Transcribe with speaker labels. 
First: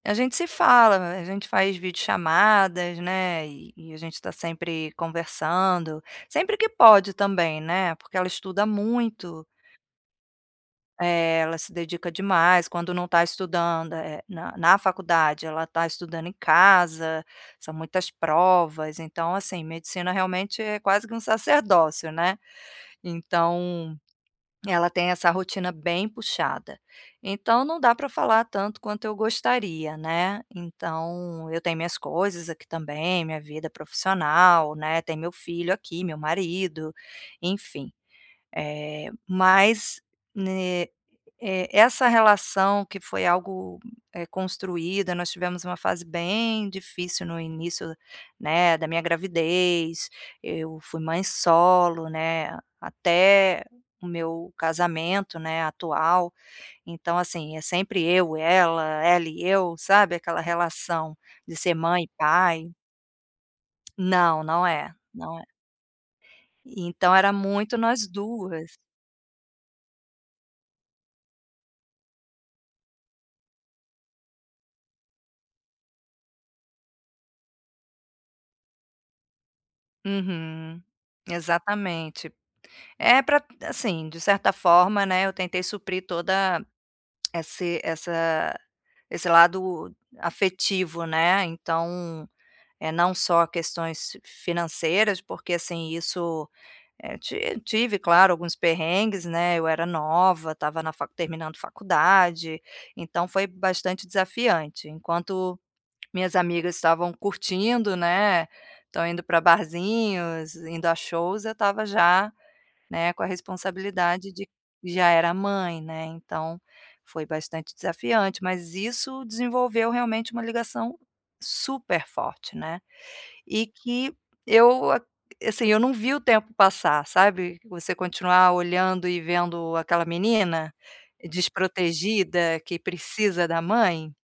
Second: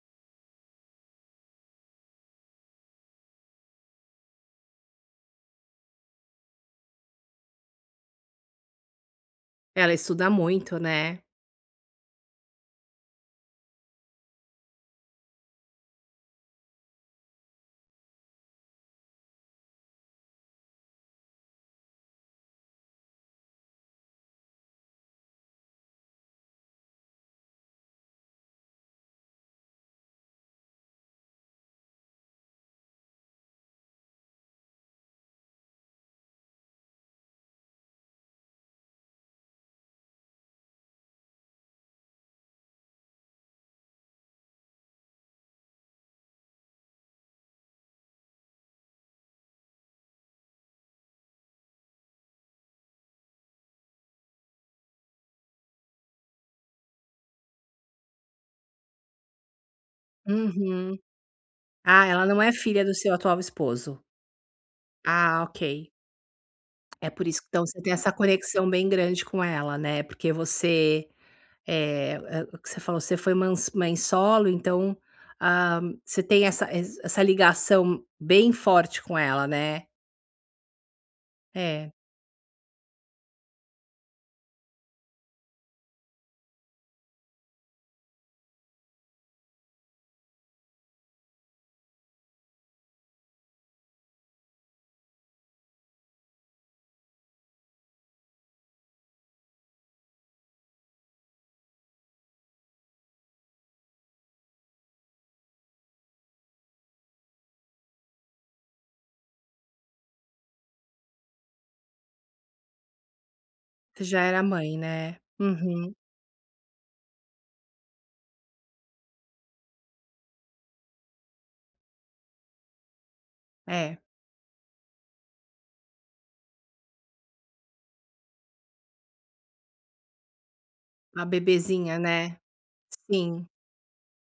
Speaker 1: A gente se fala, a gente faz videochamadas, né, e e a gente tá sempre conversando. Sempre que pode também, né, porque ela estuda muito.
Speaker 2: Ela estuda muito, né.
Speaker 1: É, ela se dedica demais. Quando não tá estudando é é na na faculdade, ela tá estudando em casa, são muitas provas. Então, assim, medicina realmente é quase que um sacerdócio, né. Então, ela tem essa rotina bem puxada, então não dá pra falar tanto quanto eu gostaria, né. Então eu tenho minhas coisas aqui também, minha vida profissional, né, tem meu filho aqui, meu marido, enfim. Eh, mas ne eh, essa relação que foi algo, eh, construída, nós tivemos uma fase bem difícil no início, né, da minha gravidez, eu fui mãe solo, né, até o meu casamento, né, atual. Então, assim, é sempre eu, ela, ela e eu, sabe, aquela
Speaker 2: Uhum.
Speaker 1: relação de ser mãe
Speaker 2: Ah,
Speaker 1: e
Speaker 2: ela não é
Speaker 1: pai.
Speaker 2: filha do seu atual esposo?
Speaker 1: Não, não é, não é.
Speaker 2: Ah, ok. É
Speaker 1: Então
Speaker 2: por
Speaker 1: era
Speaker 2: isso que então
Speaker 1: muito
Speaker 2: você tem
Speaker 1: nós
Speaker 2: essa conexão
Speaker 1: duas.
Speaker 2: bem grande com ela, né. Porque você, eh, é o que você falou, você foi ma mãe solo então, ah, você tem essa ess essa ligação bem forte com ela, né.
Speaker 1: Uhum,
Speaker 2: É.
Speaker 1: exatamente. É pra assim, de certa forma, né, eu tentei suprir toda esse essa esse lado afetivo, né. Então, eh, não só questões financeiras, porque, assim, isso, eh, ti tive claro alguns perrengues, né, eu era nova, estava na fa terminando faculdade, então foi bastante desafiante. Enquanto minhas amigas estavam curtindo, né, tão indo pra barzinhos, indo a shows, eu estava já, né, com a
Speaker 2: Você já
Speaker 1: responsabilidade
Speaker 2: era
Speaker 1: de
Speaker 2: mãe,
Speaker 1: já
Speaker 2: né?
Speaker 1: era mãe,
Speaker 2: Uhum.
Speaker 1: né, então, foi bastante desafiante. Mas isso desenvolveu realmente um ligação super forte, né. E
Speaker 2: É.
Speaker 1: que eu, assim, eu não vi o tempo passar, sabe. Você continuar olhando e vendo aquela menina,
Speaker 2: Uma bebezinha, né.
Speaker 1: desprotegida, que
Speaker 2: Sim.
Speaker 1: precisa da mãe.